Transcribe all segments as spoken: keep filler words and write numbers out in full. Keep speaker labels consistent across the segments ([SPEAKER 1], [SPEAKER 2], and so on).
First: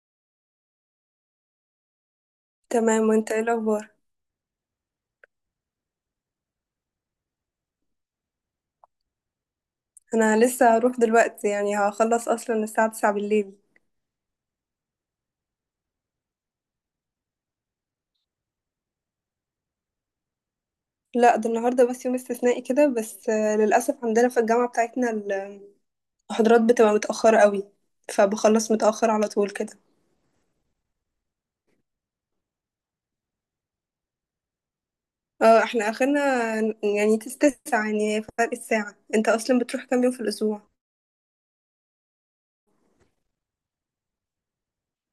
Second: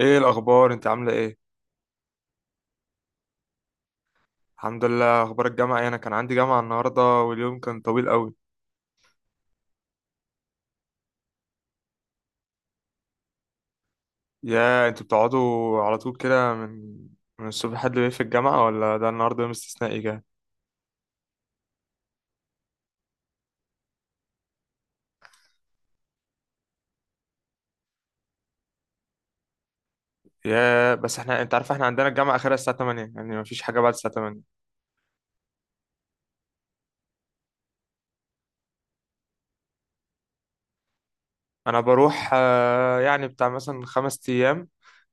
[SPEAKER 1] ايه الاخبار؟ انت عامله ايه؟
[SPEAKER 2] تمام، وانت ايه الاخبار؟
[SPEAKER 1] الحمد لله. اخبار الجامعه ايه؟ انا كان عندي جامعه النهارده واليوم كان طويل قوي.
[SPEAKER 2] انا لسه هروح دلوقتي، يعني هخلص اصلا الساعه تسعة بالليل.
[SPEAKER 1] يا انتوا بتقعدوا على طول كده من من الصبح لحد بالليل في الجامعه، ولا ده النهارده يوم استثنائي كده؟
[SPEAKER 2] لا، ده النهارده بس يوم استثنائي كده، بس آه، للاسف عندنا في الجامعه بتاعتنا المحاضرات بتبقى متاخره قوي، فبخلص متاخر على طول كده.
[SPEAKER 1] يا بس احنا، انت عارف، احنا عندنا الجامعه اخرها الساعه تمانية، يعني مفيش حاجه بعد الساعه ثمانية.
[SPEAKER 2] اه، احنا اخرنا يعني تسعة، يعني فرق الساعه. انت اصلا بتروح كام يوم في الاسبوع؟
[SPEAKER 1] انا بروح، آه، يعني بتاع مثلا خمس ايام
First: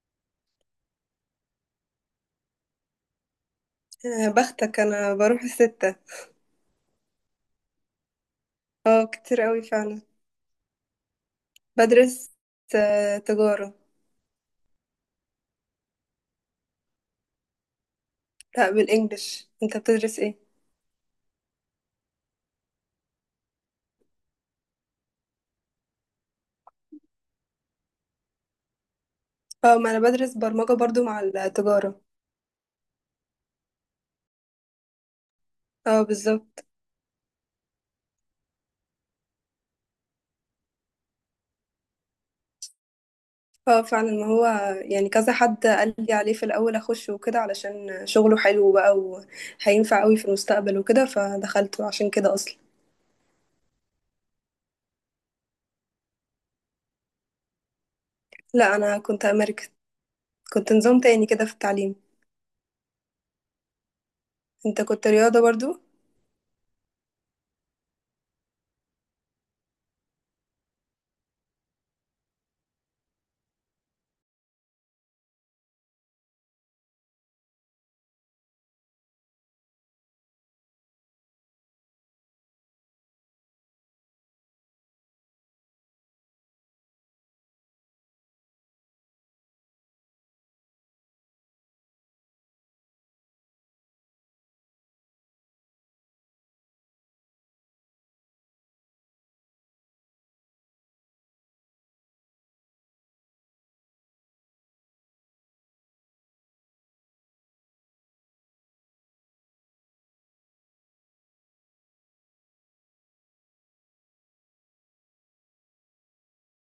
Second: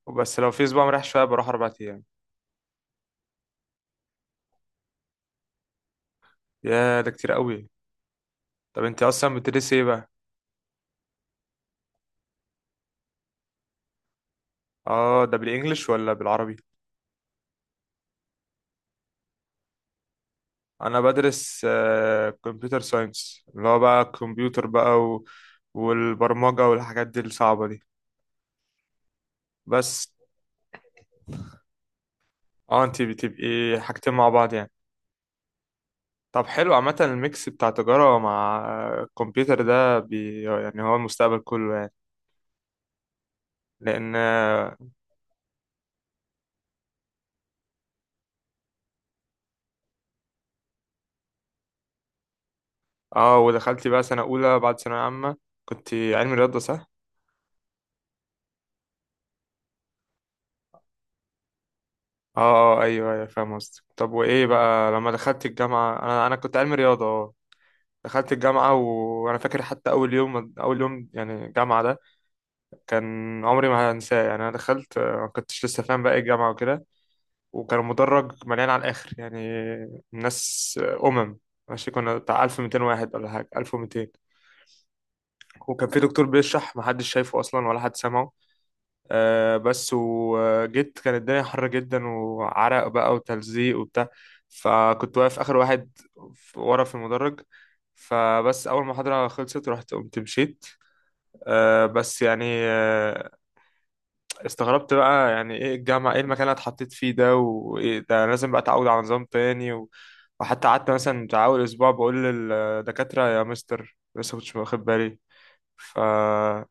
[SPEAKER 1] وبس. لو في اسبوع مريح شويه بروح اربع ايام.
[SPEAKER 2] آه، بختك، انا بروح الستة.
[SPEAKER 1] يا ده كتير قوي. طب انت
[SPEAKER 2] اه
[SPEAKER 1] اصلا
[SPEAKER 2] كتير قوي
[SPEAKER 1] بتدرسي ايه
[SPEAKER 2] فعلا.
[SPEAKER 1] بقى؟
[SPEAKER 2] بدرس آه، تجاره.
[SPEAKER 1] اه، ده بالانجلش ولا بالعربي؟
[SPEAKER 2] لا، بالانجلش. انت بتدرس ايه؟
[SPEAKER 1] انا بدرس كمبيوتر ساينس، اللي هو بقى الكمبيوتر بقى و... والبرمجة والحاجات دي الصعبة دي
[SPEAKER 2] اه، ما انا
[SPEAKER 1] بس.
[SPEAKER 2] بدرس برمجه برضو مع التجاره.
[SPEAKER 1] اه، انت بتبقي حاجتين مع بعض يعني.
[SPEAKER 2] اه
[SPEAKER 1] طب
[SPEAKER 2] بالظبط.
[SPEAKER 1] حلو، عامة الميكس بتاع تجارة مع الكمبيوتر ده، بي يعني هو المستقبل كله يعني.
[SPEAKER 2] اه فعلا،
[SPEAKER 1] لأن.
[SPEAKER 2] ما هو يعني كذا حد قال لي عليه في الاول اخش وكده علشان شغله حلو بقى وهينفع قوي في المستقبل وكده، فدخلته عشان كده اصلا.
[SPEAKER 1] اه، ودخلتي بقى سنة أولى بعد ثانوية عامة، كنت علمي رياضة، صح؟
[SPEAKER 2] لا، انا كنت امريكا، كنت نظام تاني كده في التعليم.
[SPEAKER 1] اه. اه، ايوه، ايوه، فاهم قصدك. طب وايه
[SPEAKER 2] انت
[SPEAKER 1] بقى
[SPEAKER 2] كنت
[SPEAKER 1] لما
[SPEAKER 2] رياضة
[SPEAKER 1] دخلت
[SPEAKER 2] برضو.
[SPEAKER 1] الجامعة؟ انا انا كنت علمي رياضة، اه. دخلت الجامعة وأنا فاكر حتى أول يوم، أول يوم يعني الجامعة ده كان عمري ما هنساه يعني. أنا دخلت، آه، ما كنتش لسه فاهم بقى إيه الجامعة وكده. وكان المدرج مليان على الآخر يعني، ناس، آه، أمم ماشي، كنا بتاع ألف ومتين واحد ولا حاجة، ألف ومئتين. وكان في دكتور بيشرح، محدش شايفه أصلا ولا حد سامعه. أه بس وجيت، كانت الدنيا حر جدا، وعرق بقى وتلزيق وبتاع. فكنت واقف آخر واحد ورا في المدرج، فبس اول ما المحاضره خلصت رحت قمت مشيت. آه، بس يعني، آه، استغربت بقى يعني ايه الجامعة، ايه المكان اللي أنا اتحطيت فيه ده، وايه ده؟ أنا لازم بقى اتعود على نظام تاني و... وحتى قعدت مثلا بتاع اول اسبوع بقول للدكاترة يا مستر لسه كنتش واخد بالي، فكان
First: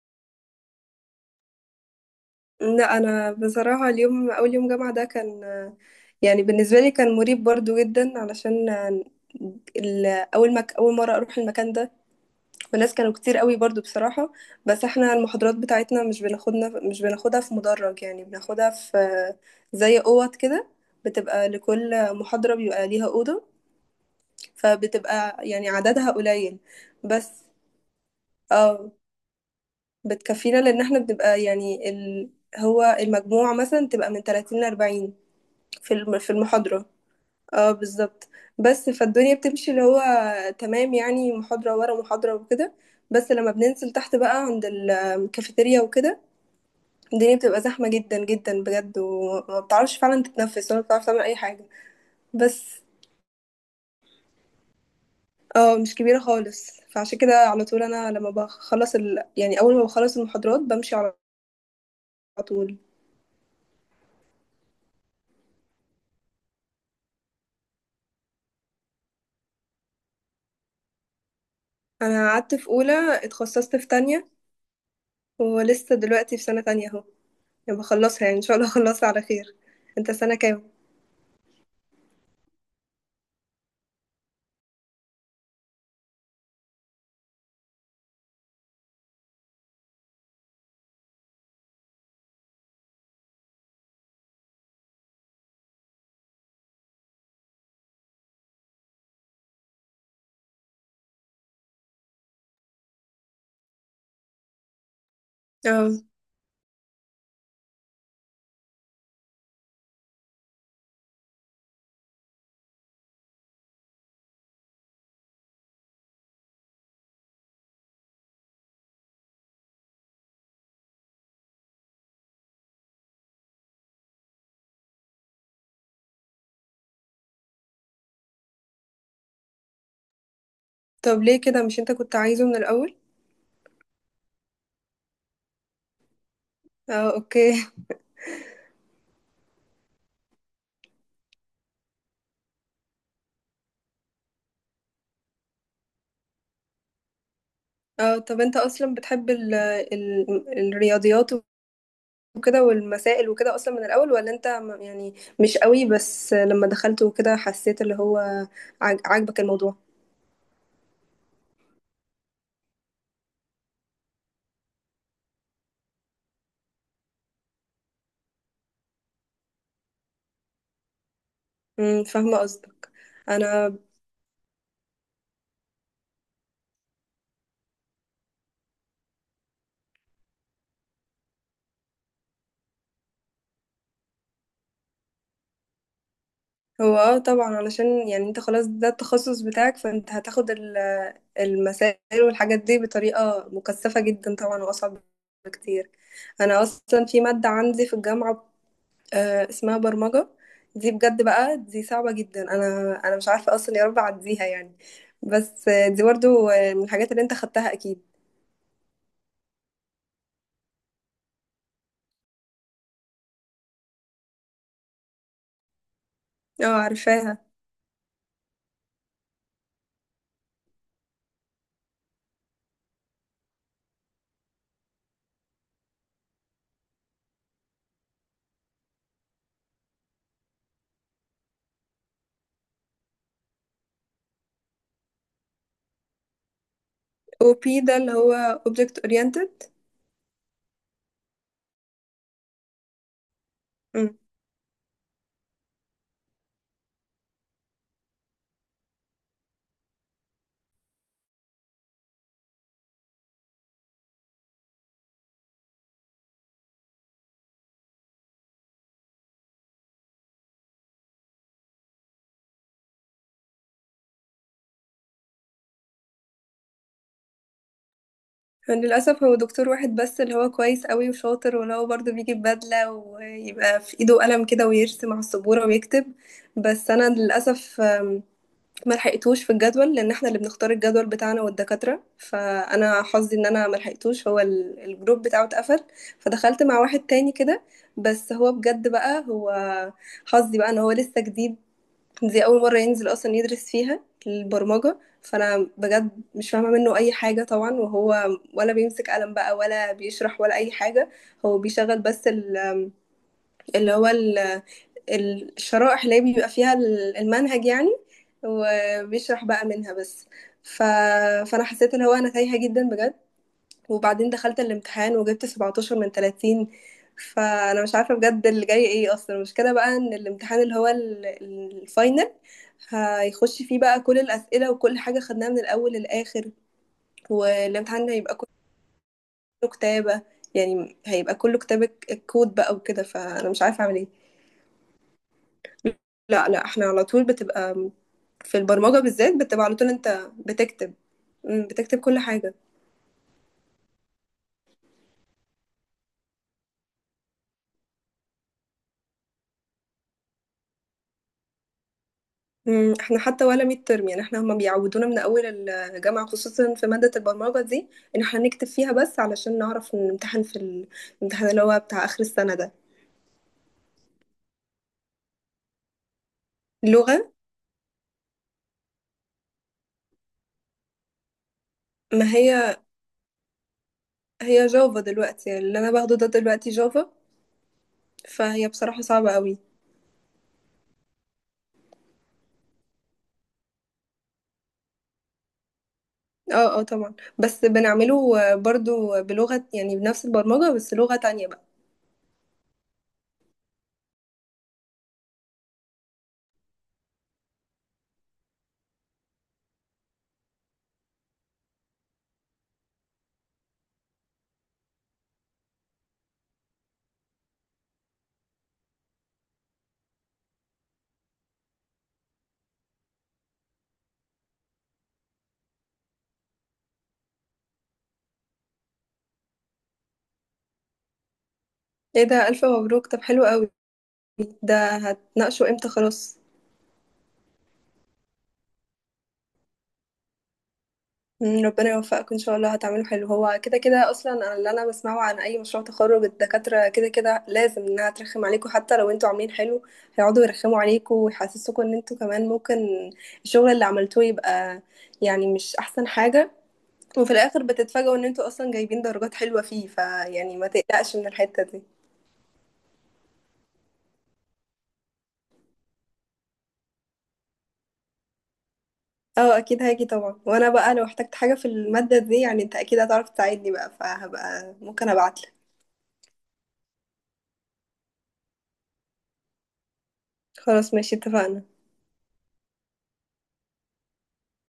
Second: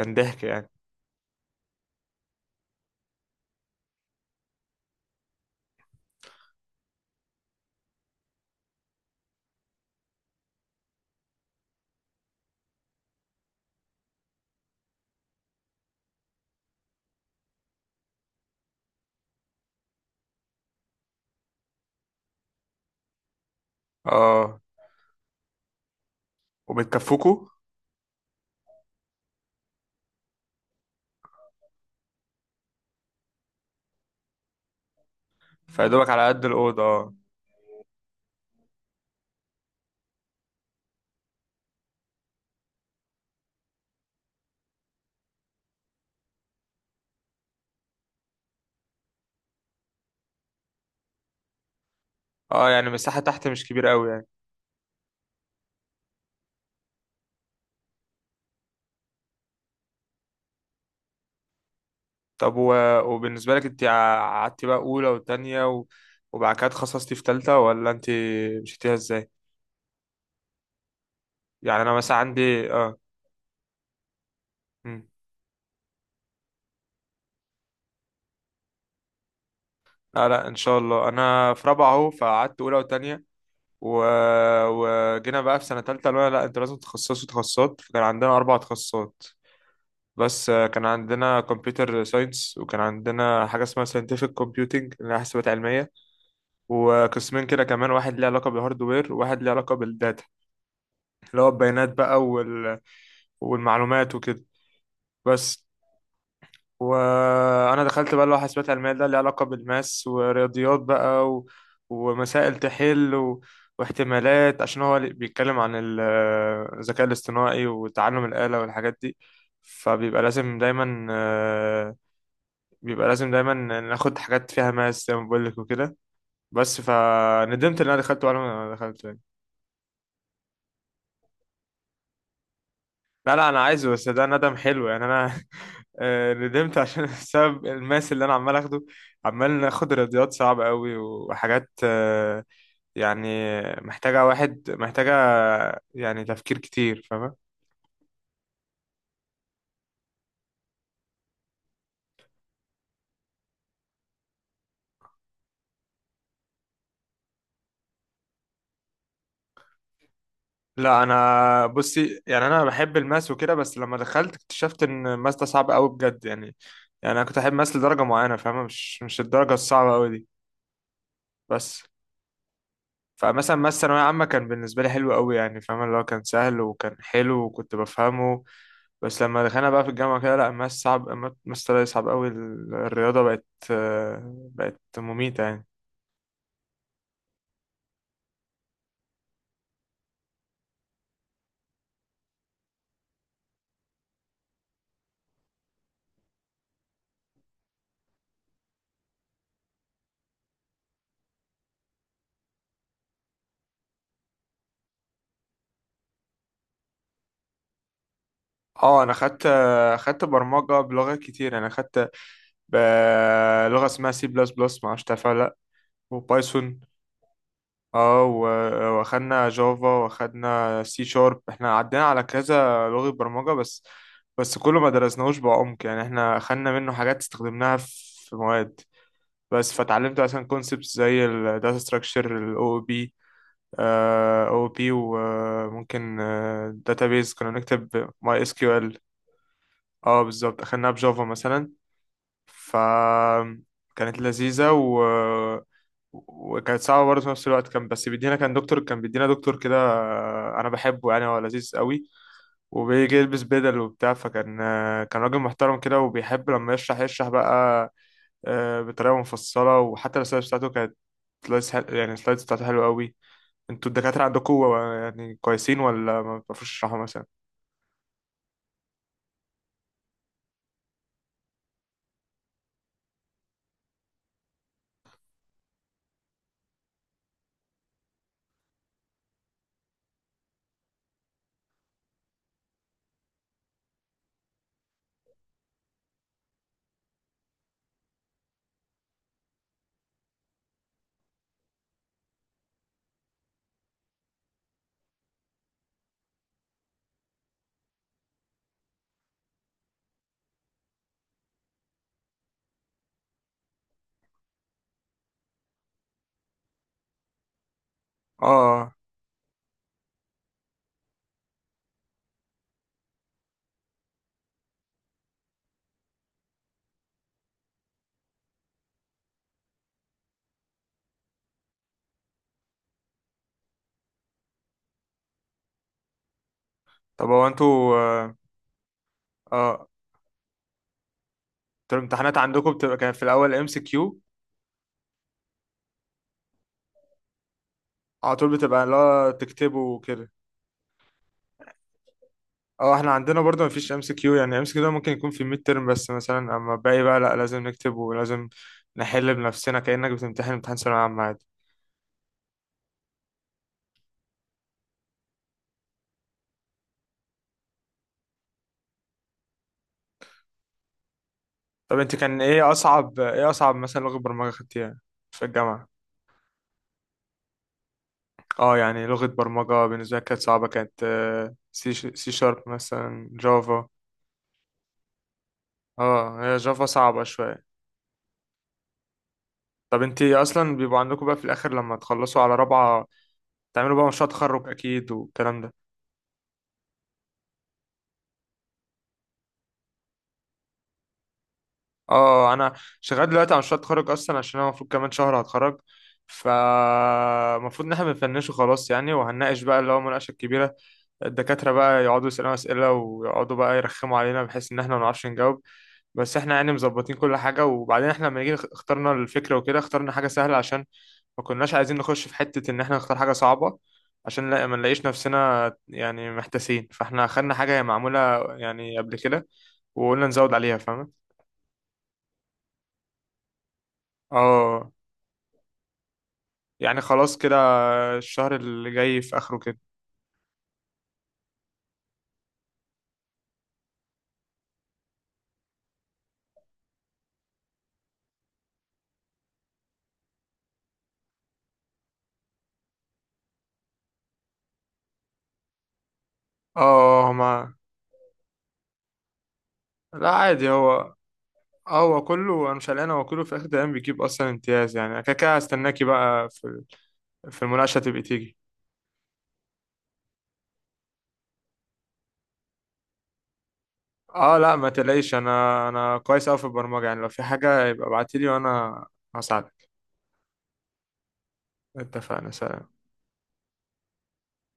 [SPEAKER 1] ضحك يعني.
[SPEAKER 2] لا، انا بصراحة اليوم اول يوم جامعة ده كان، يعني بالنسبة لي كان مريب برضو جدا، علشان ال- اول ما اول مرة اروح المكان ده، والناس كانوا كتير قوي برضو بصراحة. بس احنا المحاضرات بتاعتنا مش بناخدنا مش بناخدها في مدرج، يعني بناخدها في زي اوض كده. بتبقى لكل محاضرة بيبقى ليها أوضة،
[SPEAKER 1] اه،
[SPEAKER 2] فبتبقى يعني عددها قليل بس.
[SPEAKER 1] وبتكفوكوا؟
[SPEAKER 2] اه بتكفينا، لأن احنا بنبقى يعني ال... هو المجموع مثلا تبقى من ثلاثين ل أربعين في
[SPEAKER 1] فيدوبك
[SPEAKER 2] الم-
[SPEAKER 1] على
[SPEAKER 2] في
[SPEAKER 1] قد الأوضة،
[SPEAKER 2] المحاضرة.
[SPEAKER 1] اه.
[SPEAKER 2] اه بالظبط. بس فالدنيا بتمشي اللي هو تمام، يعني محاضرة ورا محاضرة وكده، بس لما بننزل تحت بقى عند الكافيتيريا وكده الدنيا بتبقى زحمة جدا جدا بجد، وما بتعرفش فعلا تتنفس ولا بتعرف تعمل أي حاجة
[SPEAKER 1] اه،
[SPEAKER 2] بس.
[SPEAKER 1] يعني المساحة تحت مش كبيرة قوي يعني.
[SPEAKER 2] اه مش كبيرة خالص، فعشان كده على طول أنا لما بخلص ال... يعني أول ما بخلص المحاضرات بمشي على
[SPEAKER 1] طب و...
[SPEAKER 2] طول.
[SPEAKER 1] وبالنسبة لك، انت قعدتي بقى أولى وتانية و... وبعد كده اتخصصتي في تالتة، ولا انت مشيتيها ازاي؟ يعني انا مثلا
[SPEAKER 2] أنا قعدت في
[SPEAKER 1] عندي، اه.
[SPEAKER 2] أولى، اتخصصت في تانية،
[SPEAKER 1] مم.
[SPEAKER 2] ولسه دلوقتي في سنة تانية أهو، يعني بخلصها، يعني إن شاء الله أخلصها على خير. أنت
[SPEAKER 1] لا،
[SPEAKER 2] سنة
[SPEAKER 1] لا، ان
[SPEAKER 2] كام؟
[SPEAKER 1] شاء الله انا في رابعه اهو. فقعدت اولى وتانية و... وجينا بقى في سنه تالتة، قالوا لنا لا انتوا لازم تتخصصوا تخصصات، فكان عندنا اربع تخصصات. بس آه، كان عندنا كمبيوتر ساينس، وكان عندنا حاجه اسمها ساينتفك كومبيوتنج اللي هي حسابات علميه. وقسمين كده كمان، واحد ليه علاقه بالهاردوير وواحد ليه علاقه بالداتا اللي هو البيانات بقى وال... والمعلومات وكده بس.
[SPEAKER 2] اه.
[SPEAKER 1] وانا دخلت بقى اللي هو حاسبات علميه ده، اللي علاقه بالماس ورياضيات بقى و... ومسائل تحل و... واحتمالات، عشان هو اللي بيتكلم عن ال- الذكاء الاصطناعي وتعلم الآلة والحاجات دي. فبيبقى لازم دايما آه، بيبقى لازم دايما ناخد حاجات فيها ماس زي ما بقول لك وكده بس. فندمت ان انا دخلت ولا ما دخلت.
[SPEAKER 2] طب ليه كده، مش انت كنت عايزه من الأول؟
[SPEAKER 1] لا، لا، انا عايزه، بس ده ندم حلو يعني، انا آه، ندمت عشان
[SPEAKER 2] اه اوكي.
[SPEAKER 1] بسبب الماس اللي انا عمال اخده. عمال ناخد رياضيات صعبة قوي وحاجات، آه، يعني محتاجة واحد محتاجة يعني تفكير كتير، فاهمة؟
[SPEAKER 2] اه، طب انت اصلا بتحب ال ال الرياضيات وكده والمسائل وكده اصلا من الأول، ولا انت م- يعني مش قوي، بس لما دخلت وكده حسيت اللي هو عاج- عاجبك الموضوع؟
[SPEAKER 1] لا، انا بصي يعني، انا بحب الماس وكده، بس لما دخلت اكتشفت ان الماس ده صعب قوي بجد يعني. يعني انا كنت احب ماس لدرجة معينة، فاهمة؟ مش مش الدرجة الصعبة قوي دي بس.
[SPEAKER 2] امم، فاهمة قصدك.
[SPEAKER 1] فمثلا ما
[SPEAKER 2] انا.
[SPEAKER 1] الثانوية عامة كان بالنسبة لي حلو قوي يعني، فاهم؟ اللي هو كان سهل وكان حلو وكنت بفهمه. بس لما دخلنا بقى في الجامعة كده، لا، الماس صعب. الماس طلع صعب قوي. ال- الرياضة بقت، آه، بقت مميتة يعني.
[SPEAKER 2] هو اه طبعا، علشان يعني انت خلاص ده التخصص بتاعك، فانت هتاخد ال- المسائل والحاجات دي بطريقة مكثفة جدا طبعا، واصعب بكتير. انا اصلا في ماده عندي في الجامعه آه، اسمها برمجة، دي بجد بقى دي صعبة جدا. انا انا مش عارفة اصلا يا رب اعديها يعني. بس آه، دي برضو آه، من الحاجات اللي انت خدتها اكيد.
[SPEAKER 1] اه، انا خدت خدت برمجة بلغات كتير. انا خدت ب- لغة اسمها سي بلس بلس، معرفش تعرفها ولا لا.
[SPEAKER 2] اه
[SPEAKER 1] وبايثون.
[SPEAKER 2] عارفاها.
[SPEAKER 1] اه، و- واخدنا جافا، واخدنا سي شارب، احنا عدينا على كذا لغة برمجة بس. بس كله ما درسناهوش بعمق يعني. احنا خدنا منه حاجات استخدمناها في مواد بس. فتعلمت مثلا كونسبتس زي الداتا ستراكشر، الاو او بي او بي، وممكن داتابيز
[SPEAKER 2] او
[SPEAKER 1] كنا
[SPEAKER 2] بي ده
[SPEAKER 1] بنكتب
[SPEAKER 2] اللي
[SPEAKER 1] ماي اس
[SPEAKER 2] هو
[SPEAKER 1] كيو
[SPEAKER 2] object
[SPEAKER 1] ال.
[SPEAKER 2] oriented.
[SPEAKER 1] اه، بالظبط، اخدناها بجافا مثلا،
[SPEAKER 2] امم.
[SPEAKER 1] فكانت لذيذة و... وكانت صعبة برضه في نفس الوقت. كان بس بيدينا، كان دكتور، كان بيدينا دكتور كده، آه، أنا بحبه يعني، هو لذيذ قوي. وبيجي يلبس بدل وبتاع، فكان آه، كان راجل محترم كده، وبيحب لما يشرح يشرح بقى، آه، بطريقة مفصلة. وحتى السلايدز بتاعته كانت سلايدز حل... يعني السلايدز بتاعته حلوة قوي. انتوا الدكاترة عندكم يعني كويسين، ولا ما بتعرفوش تشرحوا مثلا؟
[SPEAKER 2] للاسف هو دكتور واحد بس اللي هو كويس قوي وشاطر، واللي هو برضو بيجي ببدلة ويبقى في ايده قلم كده ويرسم على السبورة ويكتب. بس انا للاسف ما لحقتوش في الجدول، لان احنا اللي بنختار الجدول بتاعنا والدكاتره، فانا حظي ان انا ما لحقتوش، هو ال- الجروب بتاعه اتقفل، فدخلت مع واحد تاني كده. بس هو بجد بقى، هو حظي بقى ان هو لسه جديد، دي اول مره ينزل اصلا يدرس فيها البرمجه. فانا بجد مش فاهمه منه اي حاجه طبعا، وهو ولا بيمسك قلم بقى ولا بيشرح ولا اي حاجه. هو بيشغل بس ال- اللي هو الشرائح اللي هي بيبقى فيها ال- المنهج يعني،
[SPEAKER 1] اه،
[SPEAKER 2] وبيشرح بقى منها بس. ف... فانا حسيت اللي هو انا تايهة جدا بجد، وبعدين دخلت الامتحان وجبت سبعة عشر من ثلاثين، فانا مش عارفة بجد اللي جاي ايه اصلا. المشكلة بقى ان الامتحان اللي هو ال- ال- الفاينل هيخش فيه بقى كل الأسئلة وكل حاجة خدناها من الأول للآخر،
[SPEAKER 1] طب هو انتوا،
[SPEAKER 2] والامتحان
[SPEAKER 1] اه،
[SPEAKER 2] هيبقى كله
[SPEAKER 1] آه،
[SPEAKER 2] كتابة، يعني هيبقى كله كتابة
[SPEAKER 1] انتوا الامتحانات
[SPEAKER 2] الكود
[SPEAKER 1] عندكم
[SPEAKER 2] بقى
[SPEAKER 1] بتبقى
[SPEAKER 2] وكده،
[SPEAKER 1] كانت في
[SPEAKER 2] فأنا
[SPEAKER 1] الأول
[SPEAKER 2] مش
[SPEAKER 1] ام سي
[SPEAKER 2] عارفة أعمل إيه.
[SPEAKER 1] كيو؟
[SPEAKER 2] لأ، لأ، إحنا على طول بتبقى م
[SPEAKER 1] على طول
[SPEAKER 2] في
[SPEAKER 1] بتبقى،
[SPEAKER 2] البرمجة
[SPEAKER 1] لا
[SPEAKER 2] بالذات بتبقى على
[SPEAKER 1] تكتبه
[SPEAKER 2] طول،
[SPEAKER 1] وكده.
[SPEAKER 2] أنت بتكتب، إمم، بتكتب كل حاجة.
[SPEAKER 1] اه، احنا عندنا برضه مفيش ام سي كيو. يعني ام سي كيو ده ممكن يكون في الميد ترم بس مثلا، اما باقي بقى لا، لازم نكتب ولازم نحل بنفسنا كأنك بتمتحن امتحان ثانوية عامة عادي.
[SPEAKER 2] إمم، إحنا حتى ولا midterm، يعني إحنا هُم بيعودونا من أول الجامعة خصوصًا في مادة البرمجة دي، إن إحنا نكتب فيها بس علشان نعرف نمتحن في ال الامتحان اللي هو
[SPEAKER 1] طب
[SPEAKER 2] بتاع
[SPEAKER 1] انت
[SPEAKER 2] آخر
[SPEAKER 1] كان
[SPEAKER 2] السنة
[SPEAKER 1] ايه
[SPEAKER 2] ده.
[SPEAKER 1] اصعب ايه اصعب مثلا لغة برمجة خدتيها في الجامعة؟
[SPEAKER 2] اللغة،
[SPEAKER 1] اه، يعني لغة برمجة بالنسبة لي كانت صعبة، كانت، آه، سي
[SPEAKER 2] ما
[SPEAKER 1] سي شارب
[SPEAKER 2] هي
[SPEAKER 1] مثلا، جافا.
[SPEAKER 2] هي Java دلوقتي، يعني اللي أنا باخده ده
[SPEAKER 1] اه، هي
[SPEAKER 2] دلوقتي
[SPEAKER 1] جافا
[SPEAKER 2] Java،
[SPEAKER 1] صعبة شوية.
[SPEAKER 2] فهي بصراحة صعبة أوي.
[SPEAKER 1] طب انت اصلا، بيبقوا عندكم بقى في الاخر لما تخلصوا على رابعة تعملوا بقى مشروع تخرج اكيد والكلام ده.
[SPEAKER 2] آه، آه طبعًا، بس بنعمله برضه بلغة، يعني بنفس البرمجة بس لغة تانية بقى.
[SPEAKER 1] اه، انا شغال دلوقتي على مشروع التخرج اصلا، عشان انا المفروض كمان شهر هتخرج. ف المفروض ان احنا بنفنشه خلاص يعني، وهنناقش بقى اللي هو مناقشه كبيره. الدكاتره بقى يقعدوا يسالونا اسئله، ويقعدوا بقى يرخموا علينا بحيث ان احنا ما نعرفش نجاوب. بس احنا يعني مظبطين كل حاجه. وبعدين احنا لما جينا اخترنا الفكره وكده، اخترنا حاجه سهله عشان ما كناش عايزين نخش في حته ان احنا نختار حاجه صعبه، عشان لا ما نلاقيش نفسنا يعني محتاسين. فاحنا خدنا حاجه هي معموله يعني قبل كده، وقلنا نزود عليها، فاهمه.
[SPEAKER 2] إيه ده! ألف مبروك، طب حلو أوي. ده
[SPEAKER 1] اه،
[SPEAKER 2] هتناقشه امتى خلاص؟
[SPEAKER 1] يعني خلاص كده. الشهر اللي جاي في اخره كده.
[SPEAKER 2] مم، ربنا يوفقك ان شاء الله هتعمله حلو، هو كده كده اصلا، أنا اللي انا بسمعه عن اي مشروع تخرج الدكاتره كده كده لازم انها ترخم عليكم، حتى لو انتوا عاملين حلو هيقعدوا يرخموا عليكم ويحسسوكوا ان انتوا كمان ممكن الشغل اللي عملتوه يبقى يعني مش احسن حاجه،
[SPEAKER 1] اه،
[SPEAKER 2] وفي الاخر
[SPEAKER 1] هما.
[SPEAKER 2] بتتفاجئوا ان انتوا اصلا جايبين درجات حلوه فيه،
[SPEAKER 1] لا،
[SPEAKER 2] فيعني ما
[SPEAKER 1] عادي، هو
[SPEAKER 2] تقلقش من الحته دي.
[SPEAKER 1] هو كله انا مش قلقان. هو كله في اخر الايام بيجيب اصلا امتياز يعني، أنا كده كده هستناكي بقى في في المناقشه تبقي تيجي.
[SPEAKER 2] اه اكيد هاجي طبعا، وانا بقى لو احتجت حاجه في الماده دي يعني انت اكيد هتعرف تساعدني بقى،
[SPEAKER 1] اه،
[SPEAKER 2] فهبقى
[SPEAKER 1] لا، ما
[SPEAKER 2] ممكن
[SPEAKER 1] تقلقيش. انا
[SPEAKER 2] ابعتلك.
[SPEAKER 1] انا كويس اوي في البرمجه يعني، لو في حاجه يبقى ابعتيلي وانا هساعدك.
[SPEAKER 2] خلاص ماشي اتفقنا.
[SPEAKER 1] اتفقنا. سلام.